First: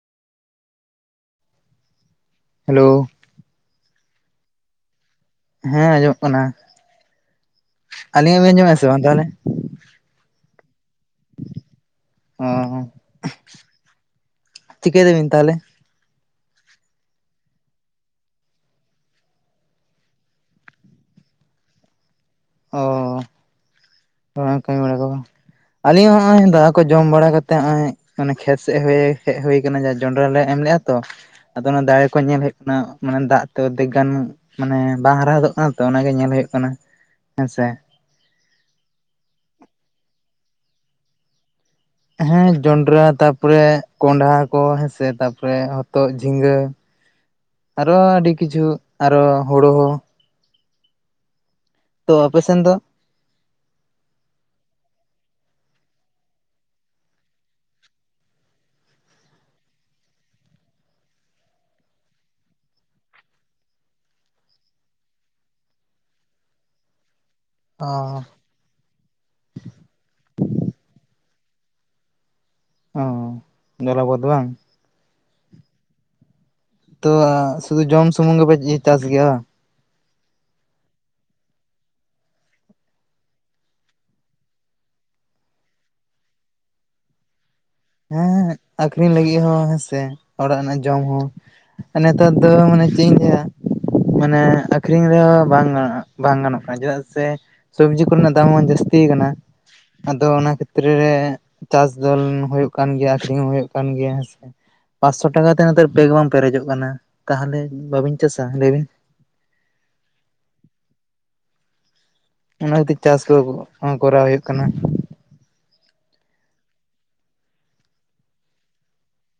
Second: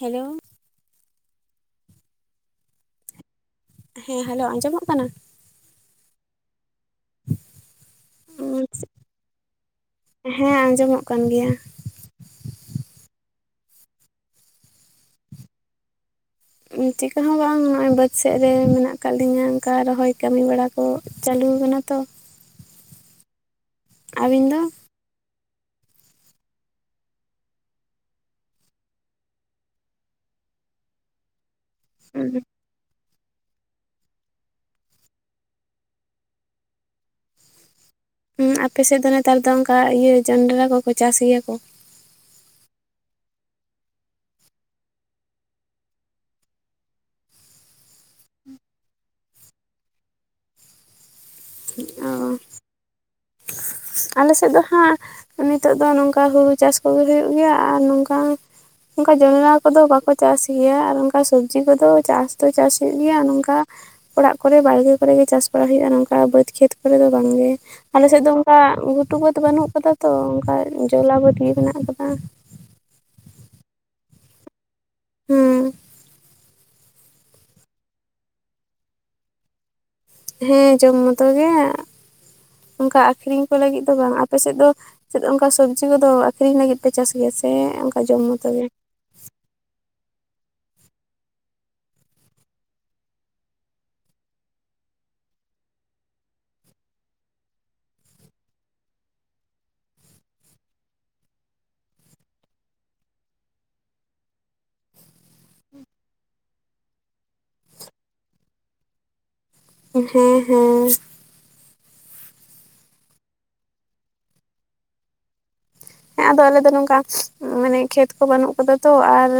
Hello, hello, ᱦᱮᱸ hello, ᱟᱸᱡᱚᱢᱚᱜ ᱠᱟᱱᱟ? ᱦᱮᱸ ᱟᱸᱡᱚᱢᱚᱜ ᱠᱟᱱᱟ, ᱟᱹᱞᱤᱧᱟᱜ ᱵᱤᱱ ᱟᱸᱡᱚᱢᱮᱼᱟ, ᱥᱮ ᱵᱟᱝ ᱛᱟᱦᱟᱞᱮ? ᱦᱮᱸ ᱟᱸᱡᱚᱢᱚᱜ ᱠᱟᱱ ᱜᱮᱭᱟ᱾ ᱚ, ᱪᱤᱠᱟᱹᱭ ᱫᱟᱵᱤᱱ ᱛᱟᱦᱟᱞᱮ? ᱪᱤᱠᱟ ᱦᱚᱸ ᱵᱟᱝ, ᱱᱚᱜᱚᱭ ᱵᱟᱹᱫᱽ ᱥᱮᱫ ᱨᱮ ᱢᱮᱱᱟᱜ ᱠᱟᱫ ᱞᱤᱧᱟᱹ, ᱚᱱᱠᱟ ᱨᱚᱦᱚᱭ ᱠᱟᱹᱢᱤ ᱵᱟᱲᱟ᱾ ᱠᱚ ᱪᱟᱹᱞᱩ ᱠᱟᱱᱟ ᱛᱚ᱾ ᱚ ᱟᱹᱵᱤᱱ ᱫᱚ [unintelligible] ᱠᱟᱹᱢᱤ ᱵᱟᱲᱟ ᱠᱚ ᱵᱟᱝ ᱟᱞᱤᱧ ᱦᱚᱸ ᱦᱚᱸᱜ-ᱚᱭ ᱫᱟᱠᱟ ᱠᱚ ᱡᱚᱢ ᱵᱟᱲᱟ ᱠᱟᱛᱮ ᱦᱚᱸᱜ-ᱚᱭ ᱚᱱᱮ ᱠᱷᱮᱛ [unintelligible] ᱦᱮᱡ ᱦᱳᱭ ᱠᱟᱱᱟ, ᱡᱟᱸᱦᱟ ᱡᱚᱱᱰᱽᱨᱟ ᱞᱮ ᱮᱢ ᱞᱮᱜᱼᱟ ᱛᱚ ᱟᱫᱚ ᱚᱱᱟ ᱫᱟᱲᱮ ᱠᱚ ᱧᱮᱞ ᱦᱳᱭᱳᱜ ᱚᱱᱟ ᱢᱟᱱᱮ ᱫᱟᱜ ᱛᱮ ᱚᱫᱫᱷᱮᱠ ᱜᱟᱱ ᱢᱟᱱᱮ ᱵᱟᱝ ᱦᱟᱨᱟ ᱦᱚᱫᱚᱜ ᱠᱟᱱᱟ ᱛᱚ ᱚᱱᱟᱜᱮ ᱧᱮᱞ ᱦᱳᱭᱳᱜ ᱠᱟᱱᱟ ᱦᱮᱸ ᱥᱮ᱾ ᱦᱮᱸ ᱟᱯᱮᱥᱮᱫ ᱫᱚ ᱱᱮᱛᱟᱨ ᱫᱚ ᱚᱱᱠᱟ ᱤᱭᱟᱹ ᱡᱟᱱᱰᱽᱨᱟ ᱠᱚ ᱠᱚ ᱪᱟᱥ ᱜᱮᱭᱟ ᱠᱚ? ᱦᱮᱸ ᱡᱚᱱᱰᱽᱨᱟ ᱛᱟᱯᱚᱨᱮ ᱠᱚᱸᱰᱷᱟ ᱠᱚ ᱦᱮᱸ ᱥᱮ, ᱛᱟᱯᱚᱨᱮ ᱦᱚᱛᱚᱫ ᱡᱷᱤᱸᱜᱟᱹ᱾ [unintelligible] ᱟᱨᱚ ᱟᱹᱰᱤ ᱠᱤᱪᱷᱩ ᱟᱨᱚ ᱦᱳᱲᱳ ᱦᱚᱸ᱾ [unintelligible] ᱛᱚ ᱚᱯᱮ ᱥᱮᱱ ᱫᱚ? ᱟᱞᱮ ᱥᱮᱫ ᱫᱚ ᱦᱟᱸᱜ ᱱᱤᱛᱚᱜ ᱫᱚ ᱱᱚᱝᱠᱟ ᱦᱩᱲᱩ ᱪᱟᱥ ᱠᱚ ᱜᱮ ᱦᱩᱭᱩᱜ ᱜᱮᱭᱟ ᱟᱨ ᱱᱚᱝᱠᱟ ᱚᱝᱠᱟ ᱡᱚᱱᱨᱟ ᱠᱚ ᱫᱚ ᱵᱟᱠᱚ ᱪᱟᱥ ᱜᱮᱭᱟ ᱟᱨ ᱚᱱᱠᱟ ᱥᱚᱵᱡᱤ ᱠᱚ ᱫᱚ ᱪᱟᱥ ᱫᱚ ᱪᱟᱥ ᱦᱳᱭᱳᱜ ᱜᱤᱭᱟ ᱱᱚᱝᱠᱟ ᱚᱲᱟᱜ ᱠᱚ ᱨᱮ ᱵᱟᱲᱜᱮ ᱠᱚᱨᱮ ᱜᱮ ᱪᱟᱥ ᱵᱟᱲᱟ ᱦᱳᱭᱳᱜᱼᱟ ᱱᱚᱝᱠᱟ ᱵᱟᱹᱫᱽ ᱠᱷᱮᱛ ᱠᱚ ᱨᱮ ᱫᱚ ᱵᱟᱝ ᱜᱮ᱾ ᱚ ᱟᱞᱮ ᱥᱮᱫ ᱫᱚ ᱚᱝᱠᱟ ᱜᱷᱩᱴᱩ ᱵᱟᱹᱫᱽ ᱵᱟᱹᱱᱩᱜ ᱠᱟᱫᱟ ᱛᱚ ᱚᱝᱠᱟ ᱡᱚᱞᱟ ᱵᱟᱹᱫ ᱜᱮ ᱢᱮᱱᱟᱜ ᱠᱟᱫᱟ᱾ ᱚ ᱡᱚᱞᱟ ᱵᱟᱹᱫᱽ ᱵᱟᱝ? ᱦᱩᱸ᱾ ᱛᱚ ᱮᱸᱷ ᱥᱩᱫᱷᱩ ᱡᱚᱢ ᱥᱩᱢᱩᱝ ᱜᱮ ᱯᱮ ᱤᱭᱟᱹ ᱪᱟᱥ ᱜᱮᱭᱟ ᱵᱟᱝ? ᱦᱮᱸ ᱡᱚᱢ ᱢᱚᱛᱚ ᱜᱮ ᱚᱝᱠᱟ ᱟᱠᱷᱨᱤᱧ ᱠᱚ ᱞᱟᱹᱜᱤᱫ ᱫᱚ ᱵᱟᱝ ᱟᱯᱮ ᱥᱮᱫ ᱫᱚ ᱪᱮᱫ ᱚᱱᱠᱟ ᱥᱚᱵᱽᱡᱤ ᱠᱚ ᱫᱚ ᱟᱠᱷᱨᱤᱧ ᱞᱟᱹᱜᱤᱫ ᱯᱮ ᱪᱟᱥ ᱜᱮᱭᱟ ᱥᱮ? ᱡᱚᱢ ᱦᱮᱸ ᱢᱚᱛᱚ ᱜᱮ ᱟᱠᱷᱨᱤᱧ ᱞᱟᱹᱜᱤᱫ ᱦᱚᱸ ᱦᱮᱸ ᱥᱮ ᱚᱲᱟᱜ ᱨᱮᱱᱟᱜ ᱡᱚᱢ ᱦᱚᱸ᱾ ᱱᱮᱛᱟᱨ ᱫᱚ ᱢᱟᱱᱮ ᱪᱮᱫ ᱤᱧ ᱞᱟᱹᱭᱟ? ᱢᱟᱱᱮ ᱟᱠᱷᱨᱤᱧ ᱨᱮ ᱦᱚᱸ ᱵᱟᱝ ᱜᱟᱱ-ᱚᱜ ᱵᱟᱝ ᱜᱟᱱᱚᱜ ᱠᱟᱱᱟ ᱪᱮᱫᱟᱜ ᱥᱮ? ᱥᱚᱵᱽᱡᱤ ᱠᱚᱨᱮᱱᱟᱜ ᱫᱟᱢ ᱦᱚᱸ ᱡᱟᱹᱥᱛᱤ ᱠᱟᱱᱟ᱾ ᱟᱫᱚ ᱚᱱᱟ ᱠᱷᱮᱛᱛᱨᱮ ᱨᱮ ᱪᱟᱥ ᱫᱚ ᱦᱳᱭᱳᱜ ᱠᱟᱱ ᱜᱮᱭᱟ ᱟᱹᱠᱷᱨᱤᱧ ᱦᱚᱸ ᱦᱳᱭᱳᱜ ᱠᱟᱱ ᱜᱮᱭᱟ ᱦᱮᱸ ᱥᱮ ᱯᱟᱸᱥ-ᱥᱚ ᱴᱟᱠᱟ ᱛᱮ ᱱᱮᱛᱟᱨ ᱵᱮᱜᱽ ᱵᱟᱝ ᱯᱮᱨᱮᱡᱚᱜ ᱠᱟᱱᱟ, ᱛᱟᱦᱟᱞᱮ ᱵᱟᱵᱤᱱ ᱪᱟᱥᱟ ᱞᱟᱹᱭ ᱵᱤᱱ? ᱦᱮᱸ ᱦᱮᱸ᱾ ᱚᱱᱟ ᱠᱷᱟᱹᱛᱤᱨ ᱪᱟᱥ ᱠᱩ ᱠᱚᱨᱟᱣ ᱦᱩᱭᱩᱜ ᱠᱟᱱᱟ᱾ ᱦᱮᱸ ᱟᱫᱚ ᱟᱞᱮ ᱫᱚ ᱱᱚᱝᱠᱟ ᱢᱟᱱᱮ ᱠᱷᱮᱛ ᱠᱚ ᱵᱟᱹᱱᱩᱜ ᱠᱟᱫᱟ ᱛᱚ ᱟᱨ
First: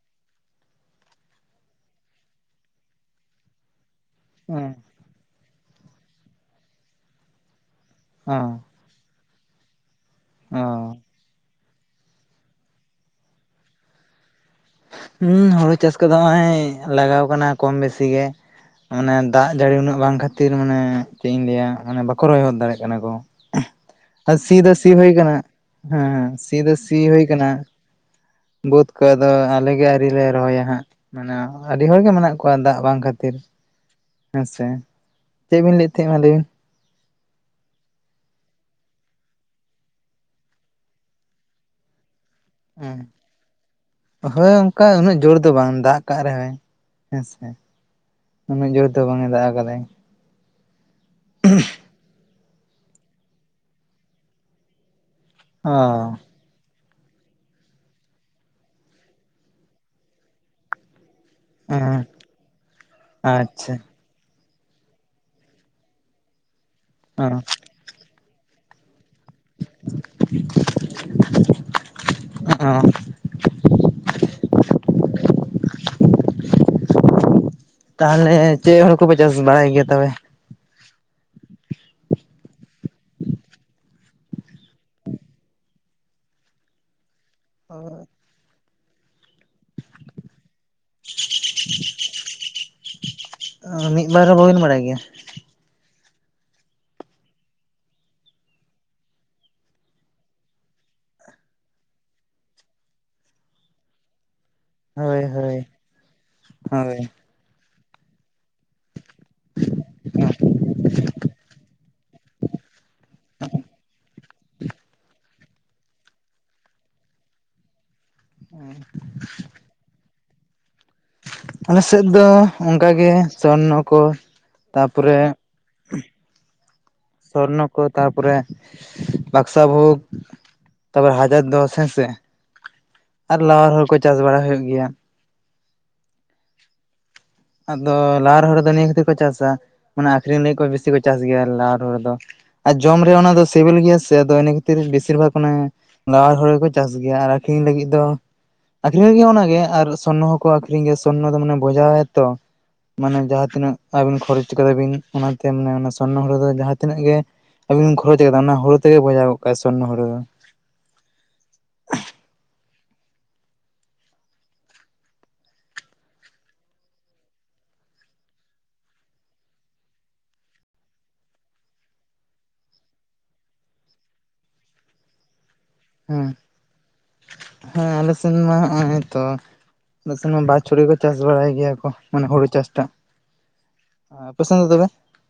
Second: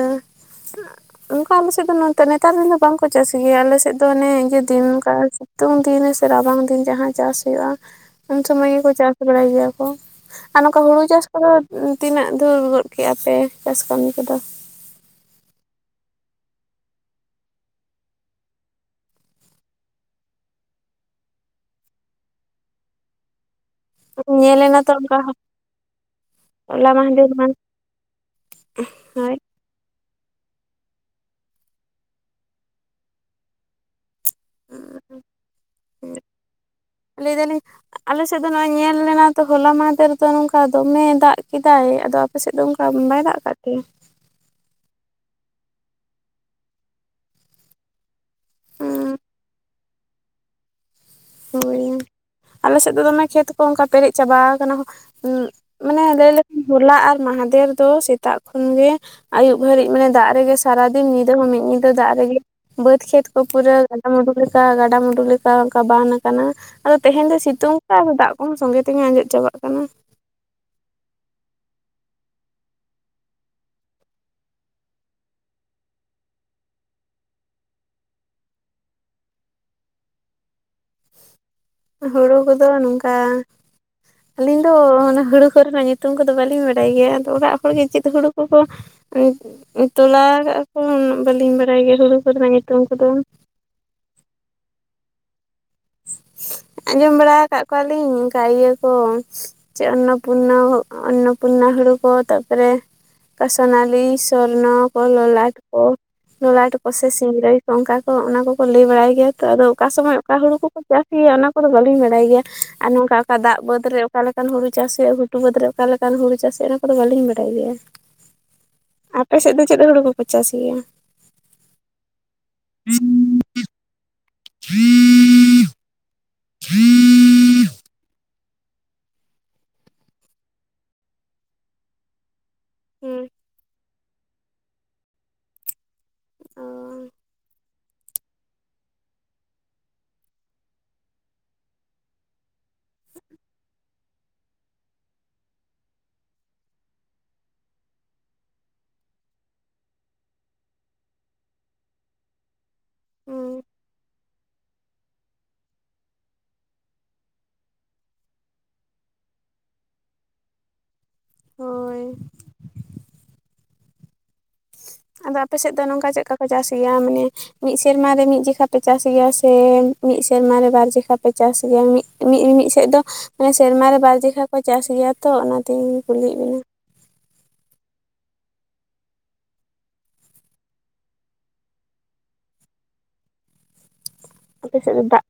ᱚᱝᱠᱟ ᱟᱞᱮ ᱥᱮᱫ ᱫᱚ ᱱᱚᱱᱛᱮ ᱱᱮᱛᱟᱨ ᱫᱤᱱ ᱫᱚ ᱵᱟᱝᱠᱩ ᱪᱟᱥ ᱜᱮᱭᱟ ᱟᱞᱮ ᱥᱮᱫ᱾ ᱫᱚ ᱦᱟᱱᱮ ᱤᱭᱟᱹ ᱦᱮᱸ ᱫᱤᱱ ᱚᱱᱠᱟ ᱥᱤᱛᱩᱝ ᱫᱤᱱ ᱥᱮ ᱨᱟᱵᱟᱝ ᱫᱤᱱ ᱡᱟᱦᱟᱸ ᱪᱟᱥ ᱦᱩᱭᱩᱜᱼᱟ ᱩᱱ ᱚ ᱥᱳᱢᱳᱭ ᱜᱮ ᱠᱚ ᱪᱟᱥ ᱵᱟᱲᱟᱭ ᱜᱮᱭᱟ ᱠᱚ ᱟᱨ ᱱᱚᱝᱠᱟ ᱚ ᱦᱩᱲᱩ ᱪᱟᱥ [unintelligible] ᱛᱤᱱᱟᱹᱜ ᱫᱷᱩᱨ ᱜᱚᱫ ᱠᱮᱜᱼᱟᱯᱮ ᱪᱟᱥ ᱠᱟᱹᱢᱤ ᱠᱚ ᱫᱚ? ᱦᱩᱸ ᱦᱳᱲᱳ ᱪᱟᱥ ᱠᱚ ᱫᱚ ᱦᱚᱸᱜ-ᱚᱭ ᱞᱟᱜᱟᱣ ᱠᱟᱱᱟ ᱠᱚᱢ ᱵᱮᱥᱤ ᱜᱮ, ᱢᱟᱱᱮ ᱫᱟᱜ ᱡᱟᱹᱲᱤ ᱩᱱᱟᱹᱜ ᱵᱟᱝ ᱠᱷᱟᱹᱛᱤᱨ ᱢᱟᱱᱮ ᱪᱮᱫ ᱤᱧ ᱞᱟᱹᱭᱟ ᱢᱟᱱᱮ ᱵᱟᱠᱚ ᱨᱚᱦᱦᱚᱭ ᱫᱟᱲᱮᱭᱟᱜ ᱠᱟᱱᱟ ᱠᱚ᱾ ᱩᱸᱷ ᱮ ᱥᱤ ᱫᱚ ᱧᱮᱞᱮᱱᱟ ᱥᱤ ᱛᱚ ᱦᱳᱭ ᱚᱱᱠᱟ ᱠᱟᱱᱟ ᱦᱩᱸ, ᱥᱤ ᱫᱚ ᱦᱚᱞᱟ ᱥᱤ ᱦᱳᱭ ᱢᱟᱦᱫᱮᱨ ᱢᱟ ᱠᱟᱱᱟ ᱵᱟᱹᱛ ᱠᱚᱫᱚ᱾ ᱦᱳᱭ ᱟᱞᱮ ᱜᱮ ᱟᱭᱨᱤ ᱞᱮ ᱨᱚᱦᱚᱭᱟ ᱦᱟᱸᱜ ᱢᱟᱱᱮ ᱟᱹᱰᱤ ᱦᱚᱲ ᱜᱮ ᱢᱮᱱᱟᱜ ᱠᱚᱣᱟ ᱫᱟᱜ ᱵᱟᱝ ᱠᱷᱟᱹᱛᱤᱨ ᱦᱮᱸ ᱥᱮ᱾ᱪᱮᱫ ᱵᱤᱱ ᱞᱟᱹᱭᱮᱫ ᱛᱟᱦᱮᱸᱫ ᱢᱟ ᱞᱟᱹᱭ ᱵᱤᱱ? ᱞᱟᱹᱭ ᱫᱟᱞᱤᱧ ᱟᱞᱮ ᱥᱮᱫ ᱫᱚ ᱱᱚᱜᱼᱚᱭ ᱧᱮᱞ ᱞᱮᱱᱟ ᱛᱚ ᱦᱚᱞᱟ ᱢᱟᱦᱫᱷᱮᱨ ᱫᱚ ᱱᱚᱝᱠᱟ ᱫᱚᱢᱮ ᱫᱟᱜ ᱠᱮᱫᱟᱭ ᱟᱫᱚ ᱟᱯᱮᱥᱮᱫ ᱫᱚ ᱚᱱᱠᱟ ᱵᱟᱭ ᱫᱟᱜ ᱠᱟᱜ ᱛᱮ? ᱦᱳᱭ ᱚᱱᱠᱟ ᱩᱱᱟᱹᱜ ᱡᱳᱨ ᱫᱚ ᱵᱟᱝ ᱫᱟᱜ ᱠᱟᱜ ᱨᱮᱦᱚᱸᱭ ᱦᱮᱸ ᱥᱮ, ᱩᱱᱟᱹᱜ ᱡᱳᱨ ᱫᱚ ᱵᱟᱝ ᱮ ᱫᱟᱜ ᱟᱠᱟᱫᱟᱭ᱾ ᱦᱳᱭ [unintelligible] ᱟᱞᱮ ᱥᱮᱫ ᱫᱚ ᱫᱚᱢᱮ ᱠᱷᱮᱛ ᱠᱚ ᱚᱝᱠᱟ ᱯᱮᱨᱮᱡ ᱪᱟᱵᱟ ᱠᱟᱱᱟ, ᱚ ᱢᱟᱱᱮ ᱞᱟᱹᱭ ᱞᱮ ᱦᱚᱞᱟ ᱟᱨ ᱢᱟᱦᱟᱫᱮᱨ ᱫᱚ ᱥᱮᱛᱟᱜ ᱠᱷᱚᱱ ᱜᱮ ᱟᱹᱭᱩᱵ ᱦᱟᱹᱨᱤᱡ ᱢᱟᱱᱮ ᱫᱟᱜ ᱨᱮ ᱜᱮ ᱥᱟᱨᱟᱫᱤᱱ ᱧᱤᱫᱟᱹ ᱦᱚᱸ ᱢᱤᱫ ᱧᱤᱫᱟᱹ ᱦᱮᱸ ᱫᱟᱜ ᱨᱮ ᱜᱮ, ᱵᱟᱹᱫᱽ ᱠᱷᱮᱛ ᱠᱚ ᱯᱩᱨᱟᱹ ᱟᱪᱪᱷᱟ [unintelligible] ᱢᱩᱰᱩ ᱞᱮᱠᱟ, ᱜᱟᱰᱟ ᱢᱩᱰᱩᱠ ᱞᱮᱠᱟ ᱚᱝᱠᱟ ᱵᱟᱱ ᱟᱠᱟᱱᱟ, ᱟᱫᱚ ᱚ ᱛᱮᱦᱮᱧ ᱫᱚ ᱥᱤᱛᱩᱝ ᱠᱟᱜ-ᱟ ᱟᱨ ᱫᱟᱜ ᱠᱚᱦᱚᱸ ᱥᱚᱸᱜᱮ ᱛᱮᱜᱮ ᱟᱸᱡᱮᱫ ᱪᱟᱵᱟᱜ ᱠᱟᱱᱟ᱾ ᱦᱚᱸᱜ-ᱚᱸ᱾ ᱛᱟᱦᱚᱞᱮ ᱪᱮᱫ ᱦᱳᱲᱳ ᱠᱚᱯᱮ ᱪᱟᱥ ᱵᱟᱲᱟᱭ ᱜᱮᱭᱟ ᱛᱚᱵᱮ? ᱦᱩᱲᱩ ᱠᱩᱫᱚ ᱱᱚᱝᱠᱟ ᱟᱹᱞᱤᱧ ᱫᱚ ᱚᱱᱟ ᱦᱩᱲᱩ ᱠᱚ ᱨᱮᱱᱟᱜ ᱧᱩᱛᱩᱢ ᱠᱩᱫᱚ ᱵᱟᱹᱞᱤᱧ ᱵᱟᱰᱟᱭ ᱜᱮᱭᱟ ᱟᱫᱚ ᱚᱲᱟᱜ ᱦᱚᱲ ᱜᱮ ᱪᱮᱫ ᱦᱩᱲᱩ ᱠᱚᱠᱚ, ᱛᱚᱞᱟ ᱟᱠᱟᱜ ᱠᱚ ᱩᱱᱟᱹᱜ ᱵᱟᱞᱤᱧ ᱵᱟᱲᱟᱭ ᱜᱮᱭᱟ ᱦᱩᱲᱩ ᱠᱚ ᱨᱮᱱᱟᱜ ᱧᱩᱛᱩᱢ ᱠᱚᱫᱚ᱾ ᱚ ᱢᱤᱫ ᱵᱟᱨ ᱦᱚᱸ ᱵᱟᱹᱵᱤᱱ ᱵᱟᱲᱟᱭ ᱜᱮᱭᱟ? ᱟᱸᱡᱚᱢ ᱵᱟᱲᱟ ᱠᱟᱜ ᱠᱚᱣᱟᱞᱤᱧ ᱚᱝᱠᱟ ᱤᱭᱟᱹ ᱠᱚ, ᱪᱮ ᱚᱱᱱᱚᱯᱩᱨᱱᱚ, ᱚᱱᱱᱚᱯᱩᱨᱱᱟ ᱦᱩᱲᱩ ᱠᱚ ᱛᱟᱨᱯᱚᱨᱮ, ᱚᱝᱠᱟ ᱥᱚᱱᱟᱞᱤ, ᱥᱚᱨᱱᱚ ᱠᱚ, ᱦᱳᱭ ᱞᱳᱞᱟᱴ ᱦᱳᱭ᱾ ᱠᱚ, ᱞᱳᱞᱟᱴ ᱠᱚ ᱦᱳᱭ ᱥᱮ ᱥᱤᱝᱨᱟᱹᱭ ᱛᱚ ᱚᱝᱠᱟ ᱠᱚ ᱚᱱᱟ ᱠᱚᱠᱚ ᱞᱟᱹᱭ ᱵᱟᱲᱟᱭ ᱜᱮᱭᱟ ᱛᱚ, ᱟᱫᱚ ᱚᱠᱟ ᱥᱚᱢᱚᱭ ᱚᱠᱟ ᱦᱩᱲᱩ ᱠᱚ ᱪᱟᱥ ᱜᱮᱭᱟ ᱚᱱᱟ ᱠᱚᱫᱚ ᱵᱟᱹᱞᱤᱧ ᱵᱟᱲᱟᱭ ᱜᱮᱭᱟ, ᱟᱨ ᱱᱚᱝᱠᱟ ᱚᱠᱟ ᱫᱟᱜ ᱵᱟᱹᱫᱽ ᱨᱮ ᱚᱠᱟ ᱞᱮᱠᱟᱱ ᱦᱩᱲᱩ ᱪᱟᱥ ᱦᱩᱭᱩᱜᱼᱟ ᱜᱷᱩ ᱴᱩ ᱵᱟᱹᱫᱽ ᱨᱮ ᱚᱠᱟ ᱞᱮᱠᱟᱱ ᱦᱩᱲᱩ ᱪᱟᱥ ᱦᱩᱭᱩᱜ-ᱟ ᱚᱱᱟ ᱠᱚᱫᱚ ᱵᱟᱹᱞᱤᱧ ᱵᱟᱰᱟᱭ ᱜᱮᱭᱟ᱾ ᱟᱯᱮ ᱥᱮᱫ ᱫᱚ ᱪᱮᱫ ᱦᱩᱲᱩ ᱠᱚ ᱯᱮ ᱪᱟᱥ ᱜᱮᱭᱟ? ᱟᱞᱮ ᱥᱮᱫ ᱫᱚ ᱚᱝᱠᱟ ᱜᱮ ᱥᱚᱨᱱᱚ ᱠᱚ, ᱛᱟᱯᱚᱨᱮ ᱦᱮᱸ [unintelligible] ᱥᱚᱨᱱᱚ ᱠᱚ ᱛᱟᱯᱚᱨᱮ, ᱵᱟᱫᱥᱟ ᱵᱷᱳᱜᱽ ᱠᱚ ᱛᱚᱵᱮ ᱦᱟᱡᱟᱨ ᱫᱚᱥ ᱦᱮᱸ ᱥᱮ, ᱦᱮᱸ ᱟᱨ ᱞᱟᱣᱟᱨ ᱦᱚᱲᱩ ᱠᱩ ᱪᱟᱥ ᱵᱟᱲᱟ ᱦᱩᱭᱩᱜ ᱜᱮᱭᱟ᱾ ᱚ ᱟᱫᱚ ᱞᱟᱣᱟᱨ ᱦᱚᱲᱩ ᱫᱚ ᱱᱤᱭᱟᱹ ᱠᱷᱟᱹᱛᱤᱨ ᱠᱚ ᱪᱟᱥᱟ ᱢᱟᱱᱮ ᱟᱠᱷᱨᱤᱧ ᱞᱟᱹᱜᱤᱫ ᱠᱚ ᱵᱮᱥᱤ ᱠᱚ ᱪᱟᱥ ᱜᱮᱭᱟ ᱞᱟᱣᱟᱨ ᱦᱩᱲᱩ ᱫᱚ᱾ ᱟᱨ ᱡᱚᱢ ᱨᱮ ᱚᱱᱟ ᱫᱚ ᱥᱤᱵᱤᱞ ᱜᱮᱭᱟ ᱥᱮ ᱟᱫᱚ ᱤᱱᱟᱹ ᱠᱷᱟᱹᱛᱤᱨ ᱵᱮᱥᱤᱨ ᱵᱷᱟᱜᱽ ᱚᱱᱮ ᱞᱟᱣᱟᱨ ᱦᱚᱲᱩ ᱠᱚ ᱪᱟᱥ ᱜᱮᱭᱟ ᱟᱨ ᱟᱠᱷᱨᱤᱧ ᱞᱟᱹᱜᱤᱫ ᱫᱚ ᱟᱠᱷᱨᱤᱧ ᱞᱟᱹᱜᱤᱜ ᱦᱚᱸ ᱚᱱᱟᱜᱮ ᱟᱨ ᱥᱚᱨᱱᱚ ᱦᱚᱸ ᱠᱚ ᱟᱹᱠᱷᱨᱤᱧ ᱜᱮᱭᱟ ᱥᱚᱨᱱᱚ ᱫᱚ ᱢᱟᱱᱮ [unintelligible] ᱛᱚ᱾ ᱢᱟᱱᱮ ᱦᱮᱸ ᱡᱟᱦᱟᱸ ᱛᱤᱱᱟᱹᱜ ᱟᱵᱤᱱ ᱠᱷᱚᱨᱚᱪ ᱠᱟᱫᱟ ᱵᱤᱱ ᱚᱱᱟᱛᱮ ᱢᱟᱱᱮ ᱚᱱᱟ ᱥᱚᱨᱱᱚ ᱦᱩᱲᱩ ᱫᱚ ᱡᱟᱦᱟᱸ ᱛᱤᱱᱟᱹᱜ ᱜᱮ ᱟᱵᱤᱱ ᱠᱷᱚᱨᱚᱪ ᱟᱠᱟᱫᱟ ᱚᱱᱟ ᱦᱩᱲᱩ ᱛᱮ ᱜᱮ ᱵᱚᱡᱷᱟᱣ ᱜᱚᱜ ᱠᱟᱜ-ᱟᱭ ᱥᱚᱨᱱᱚᱩ ᱦᱩᱲᱩ ᱫᱚ᱾ ᱦᱳᱭ᱾ ᱟᱫᱚ ᱟᱯᱮ ᱥᱮᱫ ᱫᱚ ᱱᱚᱝᱠᱟ ᱪᱮᱫᱠᱟ ᱠᱚ ᱪᱟᱥ ᱜᱮᱭᱟ ᱢᱟᱱᱮ ᱢᱤᱫ ᱥᱮᱨᱢᱟ ᱨᱮ ᱢᱤᱫ ᱡᱚᱠᱷᱟ ᱯᱮ ᱪᱟᱥ ᱜᱮᱭᱟ ᱥᱮ ᱢᱤᱫ ᱥᱮᱨᱢᱟ ᱨᱮ ᱵᱟᱨ ᱡᱚᱠᱷᱟ ᱯᱮ ᱪᱟᱥ ᱜᱮᱭᱟ? ᱢᱤᱫ ᱢᱤᱜ ᱢᱤᱜ ᱥᱮᱫ ᱫᱚ ᱢᱟᱱᱮ ᱥᱮᱨᱢᱟ ᱨᱮ ᱵᱟᱨ ᱡᱚᱜᱷᱟ ᱠᱚ ᱪᱟᱥ ᱜᱮᱭᱟ ᱛᱚ ᱚᱱᱟᱛᱤᱧ ᱦᱮᱸ ᱠᱩᱞᱤᱭᱮᱫ ᱵᱤᱱᱟ ᱾ ᱦᱮᱸ ᱟᱞᱮ ᱥᱮᱱ ᱢᱟ ᱦᱚᱸᱜ-ᱚᱭ ᱛᱚ [unintelligible] ᱵᱟ ᱪᱷᱩᱲᱩᱭ ᱠᱚ ᱪᱟᱥ ᱵᱟᱲᱟᱭ ᱜᱮᱭᱟ ᱠᱚ ᱢᱟᱱᱮ ᱦᱩᱲᱩ ᱪᱟᱥ ᱴᱟᱜ᱾ ᱟᱨ ᱟᱯᱮ ᱥᱮᱫ ᱫᱚ ᱫᱟᱜ,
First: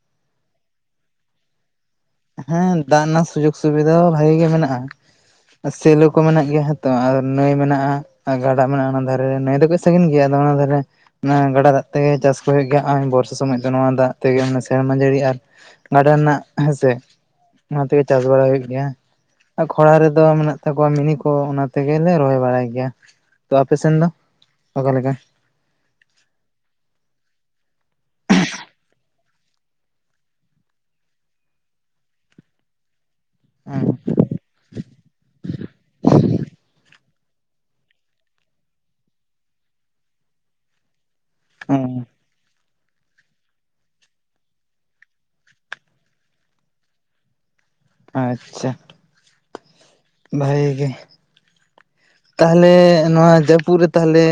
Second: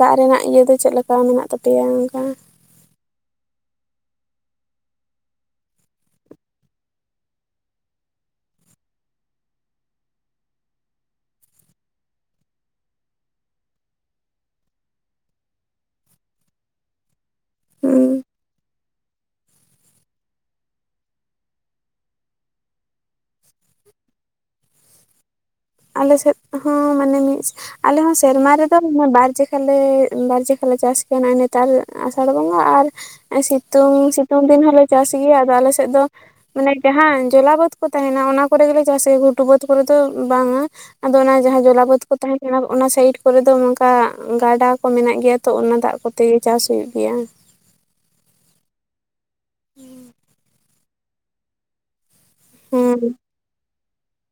ᱫᱟᱜ ᱨᱮᱱᱟᱜ ᱤᱭᱟᱹ ᱫᱚ ᱪᱮᱫ ᱞᱮᱠᱟ ᱢᱮᱱᱟᱜ ᱛᱟᱯᱮᱭᱟ ᱚᱝᱠᱟ? ᱦᱮᱸ ᱫᱟᱜ ᱨᱮᱱᱟᱜ ᱥᱩᱡᱳᱜᱽ ᱥᱩᱵᱤᱫᱷᱟ ᱵᱷᱟᱜᱤ ᱜᱮ ᱢᱮᱱᱟᱜ-ᱟ ᱾ ᱟᱨ ᱥᱮᱞᱚ ᱠᱚ ᱢᱮᱱᱟᱜ ᱜᱮᱭᱟ ᱦᱚᱸ ᱛᱚ ᱟᱨ ᱱᱟᱹᱭ ᱢᱮᱱᱟᱜ-ᱟ ᱾ ᱟᱨ ᱜᱟᱰᱟ ᱢᱮᱱᱟᱜ-ᱟ ᱚᱱᱟ ᱫᱷᱟᱨᱮ ᱱᱟᱹᱭ ᱫᱚ ᱠᱟᱹᱡ ᱥᱟᱺᱜᱤᱧ ᱜᱮᱭᱟ ᱟᱫᱚ ᱚᱱᱟ ᱫᱷᱟᱨᱮ ᱚᱱᱟ ᱜᱟᱰᱟ ᱫᱟᱜ ᱛᱮᱜᱮ ᱪᱟᱥ ᱠᱚ ᱦᱩᱭᱩᱜ ᱜᱮᱭᱟ, ᱦᱚᱸᱜ-ᱚᱭ ᱵᱚᱨᱥᱟ ᱥᱚᱢᱚᱡ ᱫᱚ ᱱᱚᱣᱟ ᱫᱟᱜ ᱛᱮᱜᱮ ᱚᱱᱟ ᱥᱮᱨᱢᱟ ᱡᱟᱹᱲᱤ ᱟᱨ ᱜᱟᱰᱟ ᱨᱮᱱᱟᱜ ᱦᱮᱸ ᱥᱮ, ᱚᱱᱟ ᱛᱮᱜᱮ ᱦᱩᱸ ᱪᱟᱥ ᱵᱟᱲᱟ ᱦᱩᱭᱩᱜ ᱜᱮᱭᱟ ᱾ ᱟᱨ ᱠᱷᱚᱨᱟ ᱨᱮᱫᱚ ᱢᱮᱱᱟᱜ ᱛᱟᱠᱚᱣᱟ ᱢᱤᱱᱤ ᱠᱚ ᱚᱱᱟ ᱛᱮᱜᱮᱞᱮ ᱨᱚᱦᱚᱭ ᱵᱟᱲᱟᱭ ᱜᱮᱭᱟ ᱾ ᱛᱚ ᱟᱯᱮ ᱥᱮᱱ ᱫᱚ ᱚᱠᱟᱞᱮᱠᱟ? ᱟᱞᱮ ᱥᱮᱫ ᱦᱚᱸ ᱢᱟᱱᱮ ᱢᱤᱫ ᱟᱞᱮ ᱦᱚᱸ ᱥᱮᱨᱢᱟ ᱨᱮᱫᱚ ᱵᱟᱨ ᱡᱮ ᱮᱸ ᱵᱟᱨᱡᱮᱠᱟᱞᱮ ᱪᱟᱥ ᱜᱮᱭ ᱱᱮᱛᱟᱨ ᱟᱥᱟᱲ ᱵᱚᱸᱜᱟ ᱟᱨ ᱥᱤᱛᱩᱝ ᱥᱤ ᱛᱩᱝ ᱫᱤᱱ ᱦᱚᱸᱞᱮ ᱪᱟᱥ ᱜᱮᱭᱟ ᱟᱫᱚ ᱟᱞᱮ ᱥᱮᱫ ᱫᱚ ᱢᱟᱱᱮ ᱡᱟᱦᱟᱸ ᱡᱚᱞᱟ ᱵᱟᱹᱛ ᱠᱚ ᱛᱟᱦᱮᱱᱟ ᱚᱱᱟ ᱠᱚᱨᱮ ᱜᱮᱞᱮ ᱪᱟᱥᱟ ᱜᱷᱩᱴᱩ ᱵᱟᱹᱫᱽ ᱠᱚᱨᱮ ᱫᱚ ᱵᱟᱝ-᱾ᱟ ᱟᱫᱚ ᱚᱱᱟ ᱡᱟᱦᱟᱸ ᱡᱚᱞᱟ ᱵᱟᱹᱛ ᱠᱚ ᱛᱟᱦᱮᱱ ᱚᱱᱟ ᱚᱱᱟ ᱥᱟᱭᱤᱰ ᱠᱚᱨᱮ ᱫᱚ ᱱᱚᱝᱠᱟ ᱜᱟᱰᱟ ᱠᱚ ᱢᱮᱱᱟᱜ ᱜᱮᱭᱟ ᱛᱚ ᱚᱱᱟ ᱫᱟᱜ ᱠᱚᱛᱮ ᱜᱮ ᱪᱟᱥ ᱦᱳᱭᱳᱜᱼᱟ ᱜᱮᱭᱟ ᱾ ᱟᱪᱪᱷᱟ ᱾ [unintelligible] ᱵᱷᱟᱜᱮ ᱜᱮ, ᱛᱟᱦᱟᱞᱮ ᱦᱮᱸ ᱱᱚᱣᱟ ᱡᱟᱹᱯᱩᱫ ᱨᱮ ᱛᱟᱦᱟᱞᱮ